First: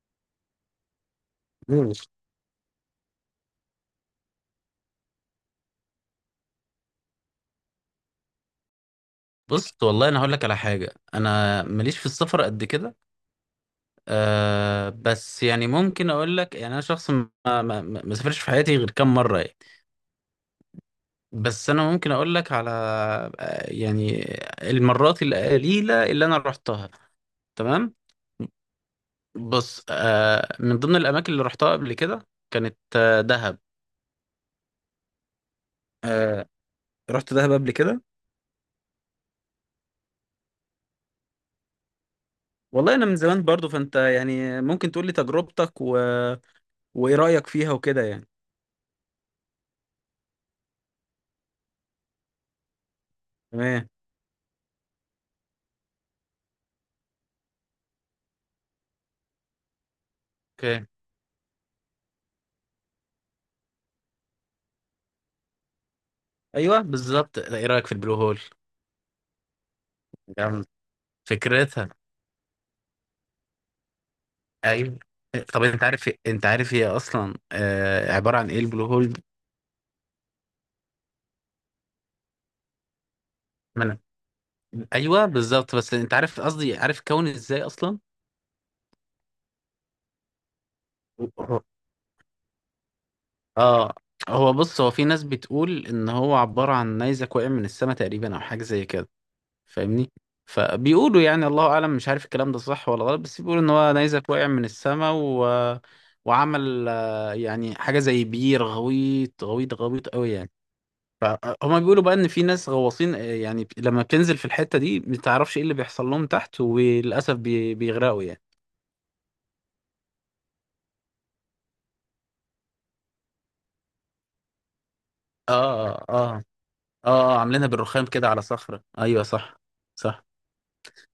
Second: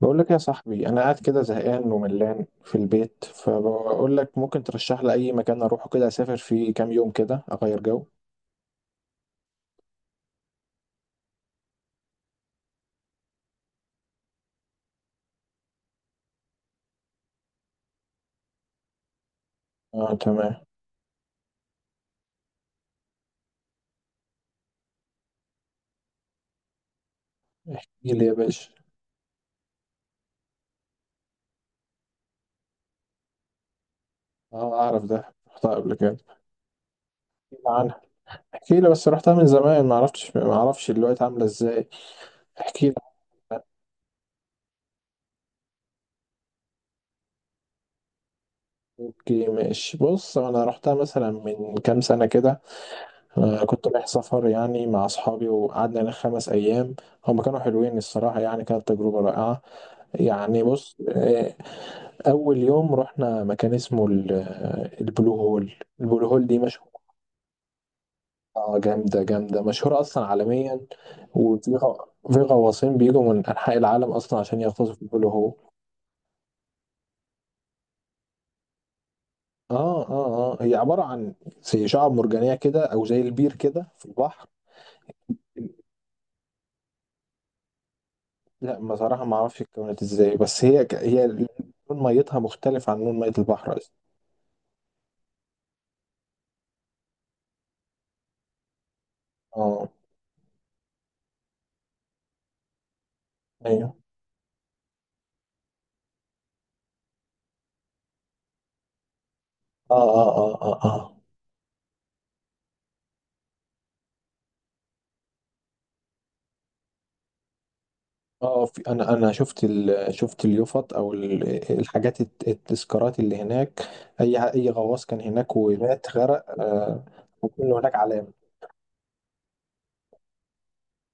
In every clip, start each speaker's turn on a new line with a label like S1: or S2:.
S1: بقول لك يا صاحبي، انا قاعد كده زهقان
S2: مم.
S1: وملان في البيت، فبقول لك ممكن ترشح لي اي مكان اروحه كده اسافر فيه كام يوم كده اغير جو.
S2: بص والله انا هقول لك على حاجه، انا ماليش في السفر قد كده. أه بس يعني ممكن اقول لك، يعني انا شخص ما سافرش في حياتي غير كام مره يعني.
S1: اه، تمام.
S2: بس انا ممكن اقول لك على يعني المرات القليله اللي انا رحتها. تمام.
S1: احكي لي يا باشا.
S2: بص، أه من ضمن الاماكن اللي رحتها قبل كده كانت دهب.
S1: اه، اعرف ده، رحتها قبل كده.
S2: أه رحت دهب
S1: احكي
S2: قبل
S1: لي عنها.
S2: كده.
S1: احكي لي، بس رحتها من زمان، ما عرفتش ما اعرفش دلوقتي عامله ازاي. احكي
S2: والله
S1: لي.
S2: انا من زمان برضو، فانت يعني ممكن تقول لي تجربتك وايه رايك فيها وكده يعني.
S1: اوكي، ماشي، بص، انا رحتها مثلا من كام سنه كده. كنت
S2: تمام
S1: رايح سفر يعني مع اصحابي، وقعدنا هناك خمس ايام. هم كانوا حلوين الصراحه، يعني كانت تجربه رائعه. يعني بص. اول يوم رحنا مكان اسمه البلو هول. البلو هول دي
S2: ايوه
S1: مشهوره.
S2: بالظبط، ايه رايك في البلو هول؟
S1: جامده جامده، مشهوره اصلا
S2: جامد،
S1: عالميا. وفي
S2: فكرتها.
S1: غ- في غواصين بيجوا من انحاء العالم اصلا عشان يغطسوا
S2: ايوه
S1: في البلو هول.
S2: طب انت عارف هي اصلا آه عباره عن ايه البلو هول؟
S1: اه هي عباره عن زي شعاب مرجانيه كده، او زي البير
S2: ما
S1: كده في البحر.
S2: ايوه بالظبط، بس انت عارف قصدي، عارف كون ازاي اصلا.
S1: لا بصراحه ما اعرفش اتكونت ازاي، بس هي لون ميتها مختلف عن لون ميه البحر اصلا.
S2: اه هو بص، هو في ناس بتقول ان هو عباره عن نيزك وقع من السماء تقريبا او حاجه زي كده.
S1: اه،
S2: فاهمني؟ فبيقولوا يعني الله اعلم، مش عارف الكلام ده صح ولا غلط، بس بيقولوا ان هو
S1: ايوه،
S2: نيزك وقع من السماء وعمل يعني حاجه زي بير غويط غويط
S1: اه
S2: غويط
S1: اه
S2: قوي يعني.
S1: اه اه، آه.
S2: فهم بيقولوا بقى ان في ناس غواصين، يعني لما بتنزل في الحتة دي ما تعرفش ايه اللي بيحصل لهم تحت، وللاسف بيغرقوا يعني.
S1: اه، في انا شفت شفت اليوفط او الحاجات التذكارات اللي هناك. اي غواص كان هناك
S2: اه
S1: ومات
S2: اه اه
S1: غرق، آه.
S2: اه عاملينها
S1: وكل هناك
S2: بالرخام كده على
S1: علامه.
S2: صخرة، ايوه صح. صح.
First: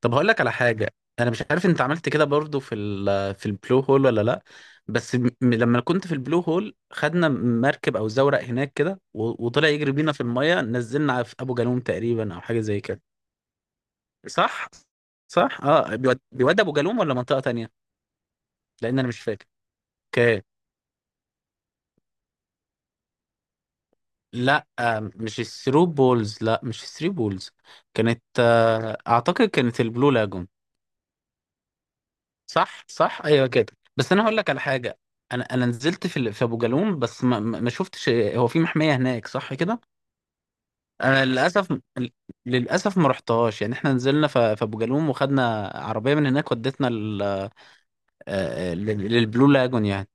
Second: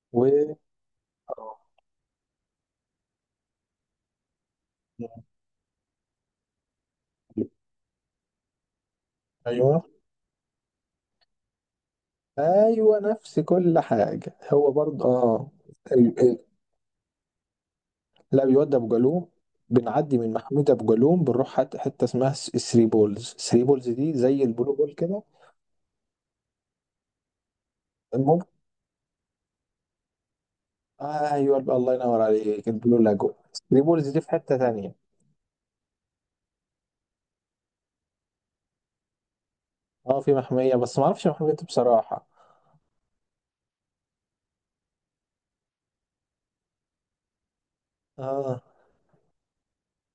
S2: طب هقول لك على
S1: و
S2: حاجة، انا مش
S1: آه.
S2: عارف انت عملت كده برضو في في البلو هول ولا لا. بس لما كنت في البلو هول خدنا مركب او زورق هناك كده وطلع
S1: ايوه،
S2: يجري بينا في المية، نزلنا في ابو جالوم تقريبا او حاجة زي
S1: ايوه،
S2: كده.
S1: نفس كل حاجه
S2: صح.
S1: هو برضه، اه.
S2: صح اه،
S1: ال...
S2: بيود
S1: ال...
S2: بيود ابو جالوم ولا منطقة تانية؟
S1: لا، بيودي ابو
S2: لان انا مش
S1: جالوم.
S2: فاكر.
S1: بنعدي من
S2: اوكي.
S1: محمود ابو جالوم بنروح حته اسمها ثري بولز، ثري بولز دي زي
S2: لا
S1: البلو بول كده.
S2: مش الثرو بولز، لا مش الثري بولز. كانت
S1: المهم،
S2: اعتقد كانت البلو لاجون.
S1: ايوه الله ينور عليك،
S2: صح
S1: البلو
S2: صح
S1: لاجو.
S2: ايوه كده.
S1: ثري بولز
S2: بس
S1: دي
S2: انا
S1: في
S2: هقول لك
S1: حته
S2: على
S1: تانيه.
S2: حاجه، انا نزلت في في ابو جالوم بس ما شفتش، هو في محميه هناك صح كده؟
S1: اه، في محمية، بس ما
S2: انا
S1: اعرفش محمية إيه
S2: للاسف،
S1: بصراحة.
S2: للاسف ما رحتهاش يعني، احنا نزلنا في ابو جالوم وخدنا عربيه من هناك ودتنا لل- آه،
S1: اه،
S2: آه، لل- للبلو لاجون يعني.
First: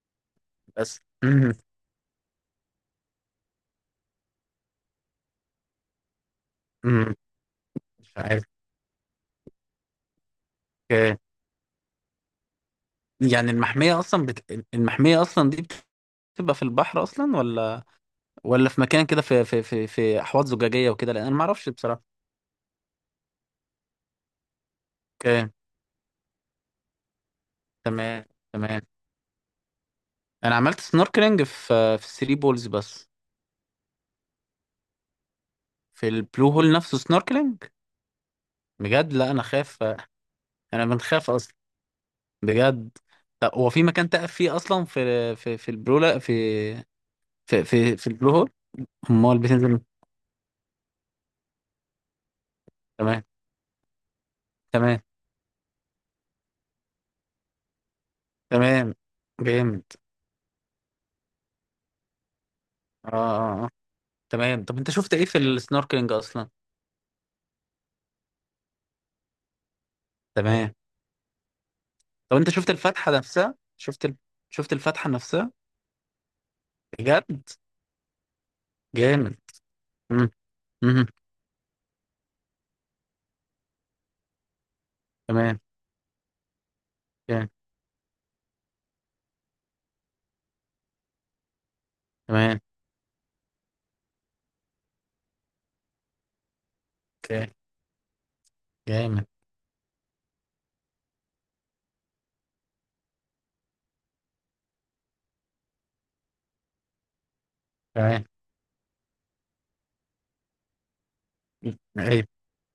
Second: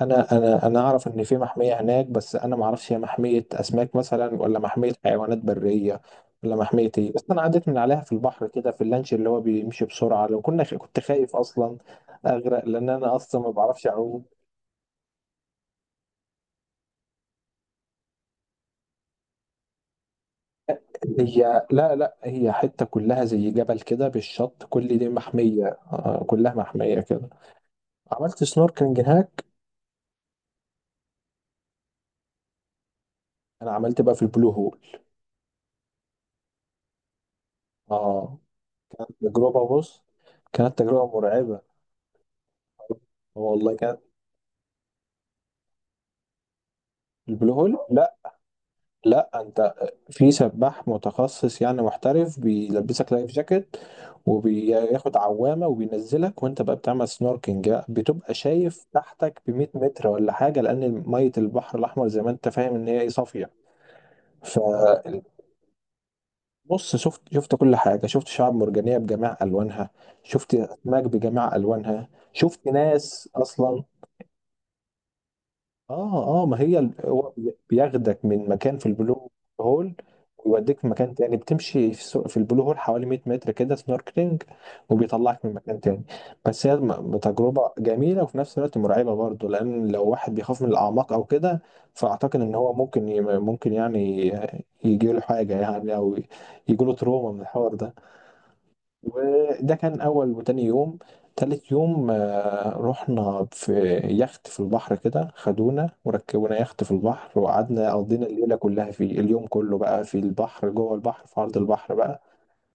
S1: انا
S2: بس
S1: اعرف ان في
S2: مم،
S1: محمية هناك، بس انا ما اعرفش هي محمية اسماك مثلا، ولا محمية حيوانات برية. ولا محمية ايه،
S2: مم،
S1: بس انا عديت من عليها في
S2: مش عارف.
S1: البحر كده في اللانش اللي هو بيمشي بسرعة، لو كنت خايف اصلا اغرق، لان انا اصلا ما
S2: يعني
S1: بعرفش
S2: المحمية
S1: اعوم.
S2: أصلا المحمية أصلا دي بتبقى في البحر أصلا ولا، ولا في مكان كده في في أحواض زجاجية وكده؟ لأن أنا ما
S1: هي،
S2: أعرفش
S1: لا
S2: بصراحة.
S1: لا، هي حتة كلها زي جبل كده بالشط، كل دي
S2: أوكي.
S1: محمية. آه، كلها محمية كده.
S2: تمام.
S1: عملت
S2: تمام،
S1: سنوركلينج هناك.
S2: أنا عملت سنوركلينج في في الثري بولز بس.
S1: انا عملت بقى في البلو هول.
S2: في البلو هول نفسه سنوركلينج؟
S1: اه.
S2: بجد؟ لا أنا
S1: تجربة،
S2: خاف،
S1: بص. كانت
S2: أنا
S1: تجربة
S2: بنخاف أصلا،
S1: مرعبة.
S2: بجد. طب هو
S1: والله
S2: في
S1: كانت.
S2: مكان تقف فيه أصلا في، في
S1: البلو هول،
S2: في
S1: لا.
S2: البلو هول؟
S1: لا،
S2: أمال
S1: انت.
S2: بتنزل.
S1: في سباح متخصص يعني، محترف بيلبسك
S2: تمام.
S1: لايف جاكيت.
S2: تمام.
S1: وبياخد عوامة وبينزلك، وانت بقى بتعمل سنوركينج بقى، بتبقى شايف
S2: تمام.
S1: تحتك ب 100
S2: جامد.
S1: متر ولا حاجة، لأن مية البحر الأحمر زي ما انت فاهم ان هي ايه،
S2: اه
S1: صافية.
S2: اه آه. تمام طب انت شفت
S1: فبص.
S2: ايه في السنوركلينج اصلا؟
S1: شفت كل حاجة، شفت شعاب مرجانية بجميع ألوانها. شفت
S2: تمام
S1: أسماك بجميع ألوانها،
S2: طب انت
S1: شفت
S2: شفت الفتحه
S1: ناس
S2: نفسها؟
S1: أصلا.
S2: شفت شفت الفتحه نفسها؟
S1: اه ما هي
S2: بجد؟
S1: هو بياخدك من مكان في البلو
S2: جامد.
S1: هول.
S2: مم.
S1: ويوديك في
S2: مم.
S1: مكان تاني، بتمشي في البلو هول حوالي 100 متر كده سنوركلينج. وبيطلعك من
S2: تمام.
S1: مكان تاني. بس
S2: جامد.
S1: تجربة جميلة، وفي نفس الوقت مرعبة برضه، لأن لو واحد بيخاف من الأعماق أو كده. فأعتقد إن
S2: تمام.
S1: هو ممكن يعني. يجيله حاجة يعني، أو. يجيله تروما من
S2: اوكي.
S1: الحوار ده.
S2: جامد.
S1: ده كان أول وتاني يوم. تالت يوم رحنا في يخت في البحر كده، خدونا وركبونا يخت في البحر، وقعدنا
S2: تمام.
S1: قضينا الليلة كلها فيه، اليوم كله بقى في البحر جوه البحر في عرض البحر بقى.
S2: ايه.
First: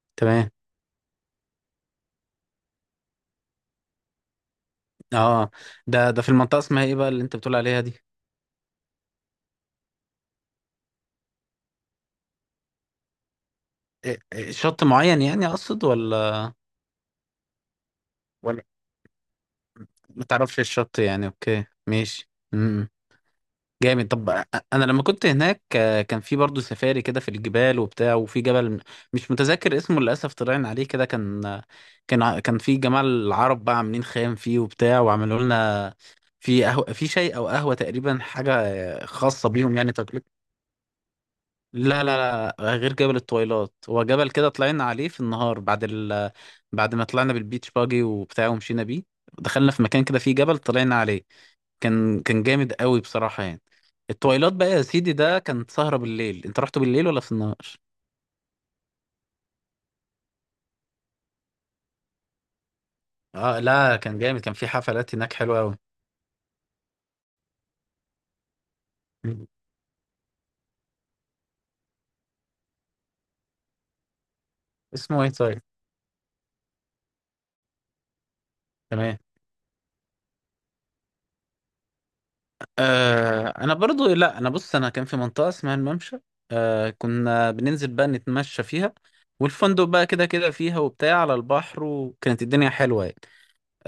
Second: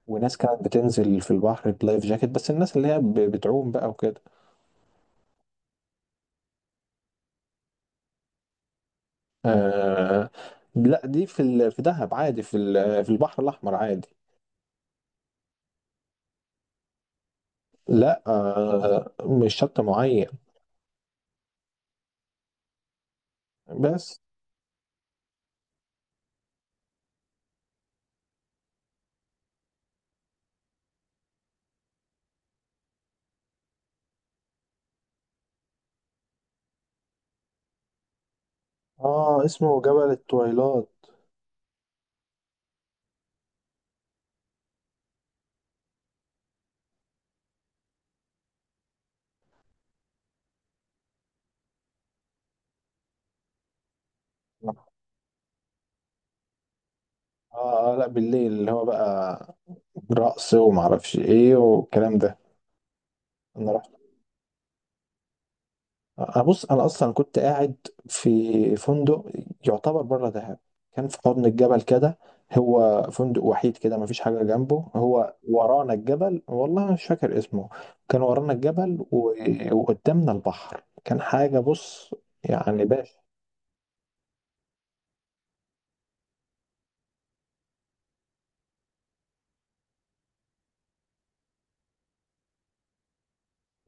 S1: وناس
S2: تمام.
S1: كانت بتنزل في البحر بلايف جاكيت، بس الناس اللي هي بتعوم بقى وكده.
S2: اه، ده في المنطقه اسمها ايه بقى اللي انت بتقول عليها دي؟
S1: آه لا، دي في دهب عادي، في البحر الأحمر عادي.
S2: إيه- إيه، شط معين يعني اقصد ولا،
S1: لا،
S2: ولا
S1: مش شط
S2: ما
S1: معين.
S2: تعرفش الشط يعني؟ اوكي ماشي. مم. جامد.
S1: بس،
S2: طب انا لما كنت هناك كان في برضه سفاري كده في الجبال وبتاع، وفي جبل مش متذكر اسمه للاسف طلعنا عليه كده، كان كان في جماعه العرب بقى عاملين خيام فيه وبتاع، وعملوا لنا في قهوه في شاي او قهوه تقريبا، حاجه
S1: اه
S2: خاصه بيهم
S1: اسمه
S2: يعني
S1: جبل
S2: تقليد.
S1: التويلات.
S2: لا لا لا غير جبل الطويلات، هو جبل كده طلعنا عليه في النهار بعد بعد ما طلعنا بالبيتش باجي وبتاع ومشينا بيه، دخلنا في مكان كده فيه جبل طلعنا عليه، كان جامد قوي بصراحة يعني. التويلات بقى يا سيدي، ده كانت سهرة بالليل، انت رحت بالليل ولا في النهار؟
S1: اه لا، بالليل اللي هو بقى رقص ومعرفش ايه والكلام ده.
S2: اه
S1: انا رحت.
S2: لا كان جامد، كان في حفلات هناك حلوة قوي.
S1: انا، بص، انا اصلا كنت قاعد في فندق، يعتبر بره دهب. كان في حضن الجبل كده. هو فندق وحيد كده، مفيش حاجه جنبه،
S2: اسمه ايه
S1: هو
S2: طيب؟
S1: ورانا الجبل، والله مش فاكر اسمه. كان ورانا الجبل
S2: تمام.
S1: و... وقدامنا البحر، كان حاجه، بص. يعني باشا.
S2: آه انا برضو، لا انا بص، انا كان في منطقة اسمها الممشى، آه كنا بننزل بقى نتمشى فيها، والفندق بقى كده كده فيها وبتاع على البحر، وكانت الدنيا حلوة يعني.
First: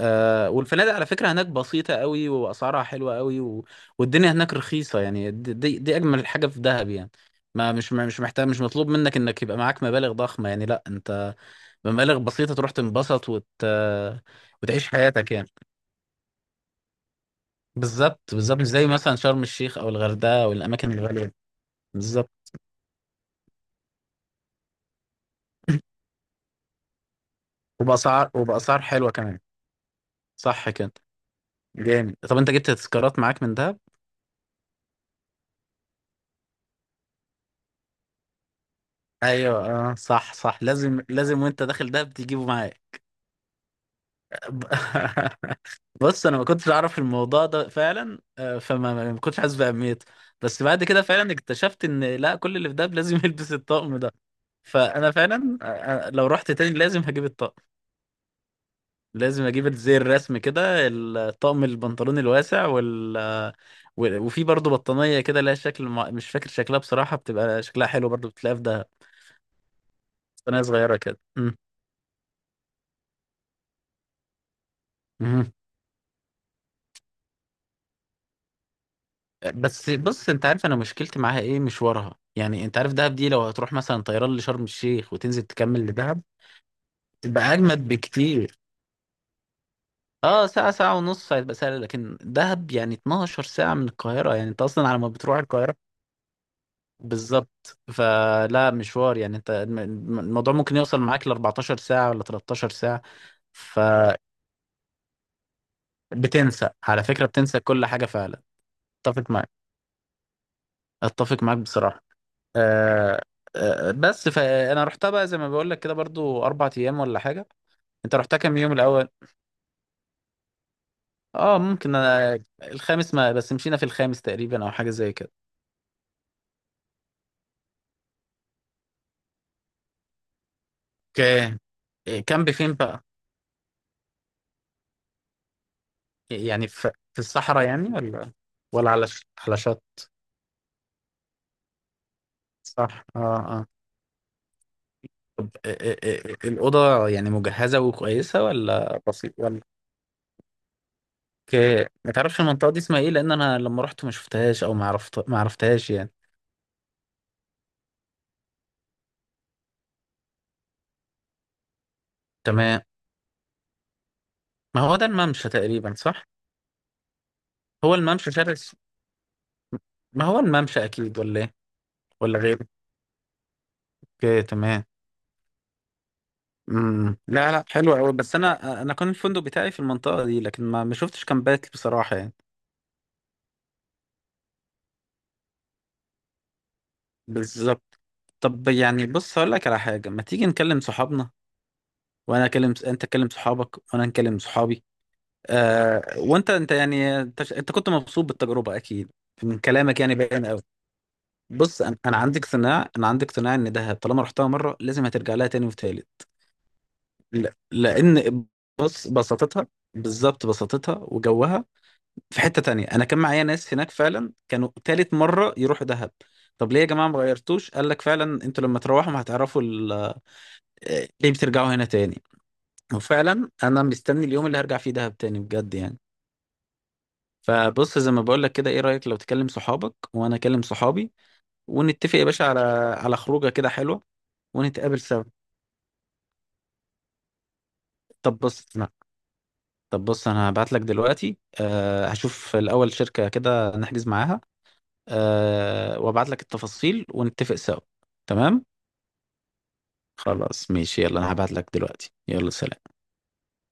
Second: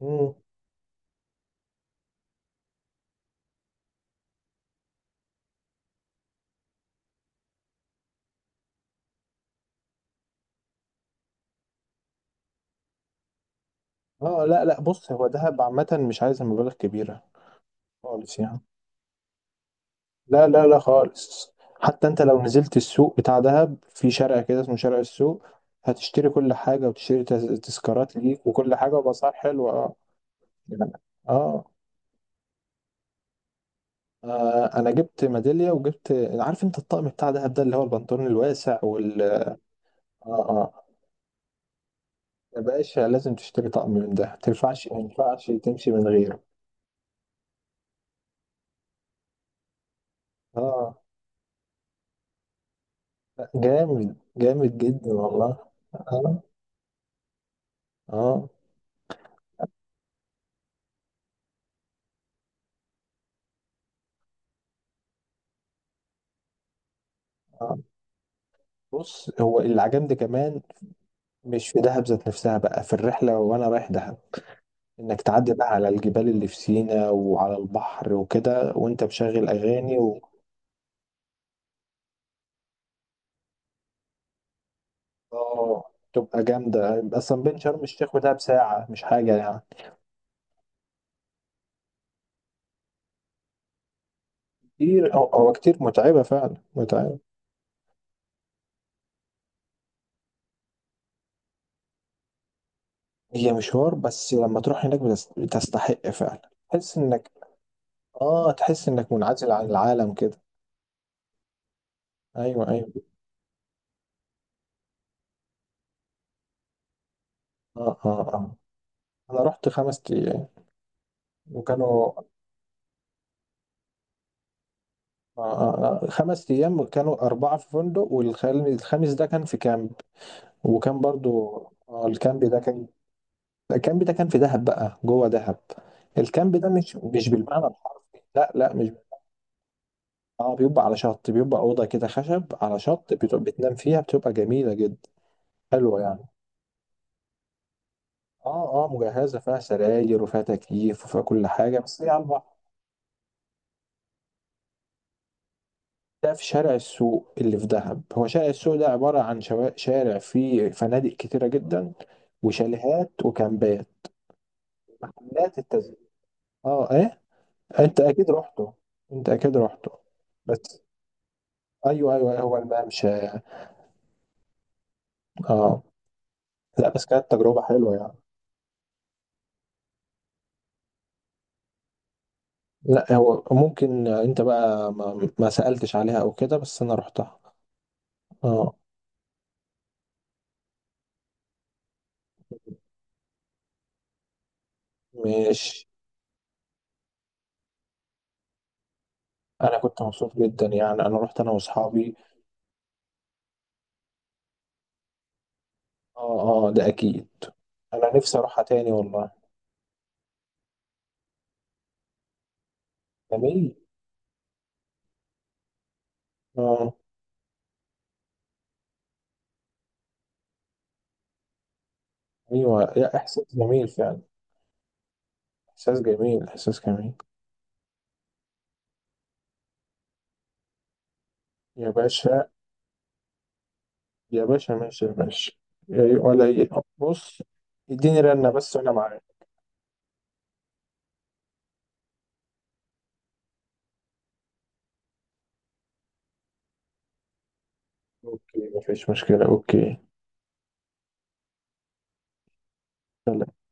S1: مم.
S2: والفنادق على فكرة هناك بسيطة قوي وأسعارها حلوة قوي والدنيا هناك رخيصة يعني. دي أجمل حاجة في دهب يعني. ما مش محتاج، مش مطلوب منك إنك يبقى معاك مبالغ ضخمة يعني، لا أنت بمبالغ بسيطة تروح تنبسط
S1: اه، لا لا،
S2: وتعيش
S1: بص، هو
S2: حياتك يعني.
S1: دهب عامه مش عايزه مبالغ كبيره
S2: بالظبط
S1: خالص يعني.
S2: بالظبط، مش زي مثلا شرم الشيخ أو الغردقة
S1: لا
S2: أو
S1: لا لا،
S2: الأماكن الغالية.
S1: خالص. حتى انت لو
S2: بالظبط.
S1: نزلت السوق بتاع دهب في شارع كده اسمه شارع السوق، هتشتري كل حاجة وتشتري تذكارات
S2: وبأسعار
S1: ليك وكل
S2: وبأسعار
S1: حاجة
S2: حلوة
S1: وبأسعار
S2: كمان.
S1: حلوة، اه.
S2: صح
S1: يعني،
S2: كده.
S1: اه.
S2: جامد. طب أنت جبت تذكارات معاك من دهب؟
S1: انا جبت ميدالية، وجبت. عارف انت الطقم بتاع دهب ده اللي هو البنطلون الواسع وال اه
S2: ايوه اه صح،
S1: اه،
S2: لازم وانت داخل دهب تجيبه
S1: يا باشا
S2: معاك.
S1: لازم تشتري طقم من ده، ما تنفعش ما ينفعش تمشي من
S2: بص انا
S1: غيره.
S2: ما كنتش اعرف الموضوع ده فعلا، آه، فما ما ما كنتش حاسس باهميته، بس بعد
S1: اه،
S2: كده فعلا اكتشفت ان لا كل اللي في دهب لازم يلبس الطقم ده.
S1: جامد جامد
S2: فانا
S1: جدا والله.
S2: فعلا، لو
S1: اه،
S2: رحت تاني لازم هجيب الطقم،
S1: اه،
S2: لازم اجيب زي الرسم كده الطقم، البنطلون الواسع وفي برضه بطانيه كده لها شكل مش فاكر شكلها بصراحه، بتبقى
S1: آه.
S2: شكلها حلو برضه بتلاقيها في دهب،
S1: بص، هو اللي عجبني كمان،
S2: بطانيه صغيره كده.
S1: مش في دهب ذات نفسها، بقى في الرحلة وأنا رايح دهب، إنك
S2: مم.
S1: تعدي بقى على الجبال اللي في سينا وعلى البحر وكده، وأنت مشغل
S2: بس
S1: أغاني.
S2: بص، انت عارف انا مشكلتي معاها ايه؟ مشوارها يعني. انت عارف دهب دي لو هتروح مثلا طيران لشرم الشيخ وتنزل تكمل
S1: آه
S2: لدهب
S1: تبقى جامدة أصلا،
S2: تبقى
S1: بين شرم
S2: اجمد
S1: الشيخ ودهب
S2: بكتير.
S1: ساعة، مش حاجة يعني.
S2: اه ساعة ساعة ونص هيبقى سهل، لكن دهب يعني 12 ساعة من القاهرة، يعني انت اصلا على ما
S1: كتير، هو
S2: بتروح
S1: هو كتير،
S2: القاهرة.
S1: متعبة فعلا متعبة.
S2: بالظبط، فلا مشوار يعني، انت الموضوع ممكن يوصل معاك ل 14 ساعة ولا 13 ساعة.
S1: هي مشوار،
S2: فبتنسى،
S1: بس لما تروح هناك بتستحق فعلا، تحس
S2: على فكرة
S1: إنك.
S2: بتنسى كل حاجة فعلا.
S1: تحس إنك
S2: اتفق
S1: منعزل
S2: معاك،
S1: عن العالم كده.
S2: اتفق معاك بصراحة.
S1: أيوه، أيوه.
S2: آه. آه بس، فانا رحتها بقى زي ما بقول لك كده برضو اربع ايام ولا حاجه.
S1: آه، آه،
S2: انت رحتها
S1: آه.
S2: كام يوم الاول؟
S1: أنا رحت خمس أيام.
S2: اه ممكن
S1: وكانوا.
S2: انا الخامس ما بس مشينا في الخامس تقريبا او حاجه زي كده.
S1: خمس أيام كانوا أربعة في فندق، والخامس ده كان في كامب. وكان برضو.
S2: اوكي. إيه،
S1: الكامب
S2: كامب
S1: ده
S2: فين
S1: كان.
S2: بقى؟
S1: الكامب ده كان في دهب بقى، جوه دهب. الكامب ده
S2: يعني في
S1: مش
S2: في
S1: مش
S2: الصحراء
S1: بالمعنى
S2: يعني،
S1: الحرفي،
S2: ولا،
S1: لا لا، مش.
S2: ولا على على شط؟
S1: اه، بيبقى على شط، بيبقى أوضة كده خشب على شط
S2: صح اه اه.
S1: بتنام فيها، بتبقى جميلة جدا
S2: طب إيه- إيه-
S1: حلوة يعني.
S2: إيه، الاوضه يعني مجهزه وكويسه
S1: اه
S2: ولا بسيط
S1: مجهزة، فيها
S2: ولا؟
S1: سراير وفيها تكييف وفيها كل حاجة،
S2: اوكي،
S1: بس هي
S2: ما
S1: على
S2: تعرفش
S1: البحر.
S2: المنطقه دي اسمها ايه؟ لان انا لما رحت ما شفتهاش، او ما عرفت ما عرفتهاش يعني.
S1: ده في شارع السوق اللي في دهب، هو شارع السوق ده عبارة عن شارع فيه فنادق كتيرة جدا،
S2: تمام.
S1: وشاليهات وكامبات.
S2: ما هو ده الممشى
S1: كامبات
S2: تقريبا
S1: التزويق.
S2: صح؟
S1: اه، ايه.
S2: هو
S1: انت اكيد
S2: الممشى شارع
S1: رحته. انت اكيد رحته.
S2: ما هو
S1: بس،
S2: الممشى اكيد ولا ايه،
S1: ايوه ايوه
S2: ولا
S1: أيوه، هو
S2: غيره؟
S1: الممشى.
S2: اوكي تمام.
S1: اه، لا، بس
S2: امم،
S1: كانت
S2: لا
S1: تجربة
S2: لا حلو
S1: حلوة
S2: قوي،
S1: يعني.
S2: بس انا كان الفندق بتاعي في المنطقه دي لكن ما شفتش كامبات بصراحه يعني.
S1: لا، هو ممكن انت بقى ما سألتش عليها او كده، بس انا رحتها.
S2: بالظبط. طب
S1: اه،
S2: يعني بص هقول لك على حاجه، ما تيجي نكلم صحابنا، وانا اكلم انت تكلم صحابك وانا نكلم صحابي.
S1: مش.
S2: آه وانت انت يعني انت, ش- انت كنت مبسوط بالتجربه اكيد، من
S1: انا
S2: كلامك
S1: كنت
S2: يعني
S1: مبسوط
S2: باين قوي.
S1: جدا يعني، انا رحت انا
S2: بص انا
S1: واصحابي.
S2: أنا عندي اقتناع، عندي اقتناع ان دهب طالما رحتها مره لازم هترجع لها تاني وتالت.
S1: اه، اه، ده اكيد. انا نفسي
S2: لان
S1: اروحها تاني
S2: بص
S1: والله.
S2: بساطتها، بالظبط بساطتها وجوها. في حتة تانية، انا كان معايا
S1: جميل.
S2: ناس هناك فعلا كانوا تالت مرة يروحوا دهب. طب ليه يا
S1: اه.
S2: جماعة ما غيرتوش؟ قال لك فعلا انتوا لما تروحوا هتعرفوا ليه بترجعوا هنا تاني.
S1: ايوه، لا
S2: وفعلا
S1: احساس
S2: انا
S1: جميل فعلا.
S2: مستني اليوم اللي هرجع فيه دهب تاني بجد
S1: احساس
S2: يعني.
S1: جميل، احساس جميل.
S2: فبص زي ما بقول لك كده، ايه رأيك لو تكلم صحابك وانا اكلم صحابي،
S1: يا
S2: ونتفق يا باشا
S1: باشا.
S2: على، على خروجه كده حلوة،
S1: يا باشا،
S2: ونتقابل
S1: ماشي يا
S2: سوا.
S1: باشا. إيه ولا إيه. بص، اديني
S2: طب
S1: رنة
S2: بص
S1: بس وانا معاك.
S2: طب بص انا هبعت لك دلوقتي أه، هشوف الاول شركة كده نحجز معاها، أه وابعت لك التفاصيل ونتفق سوا. تمام.
S1: اوكي، مفيش مشكلة، اوكي.
S2: خلاص ماشي، يلا انا هبعت لك دلوقتي، يلا سلام.
S1: يلا.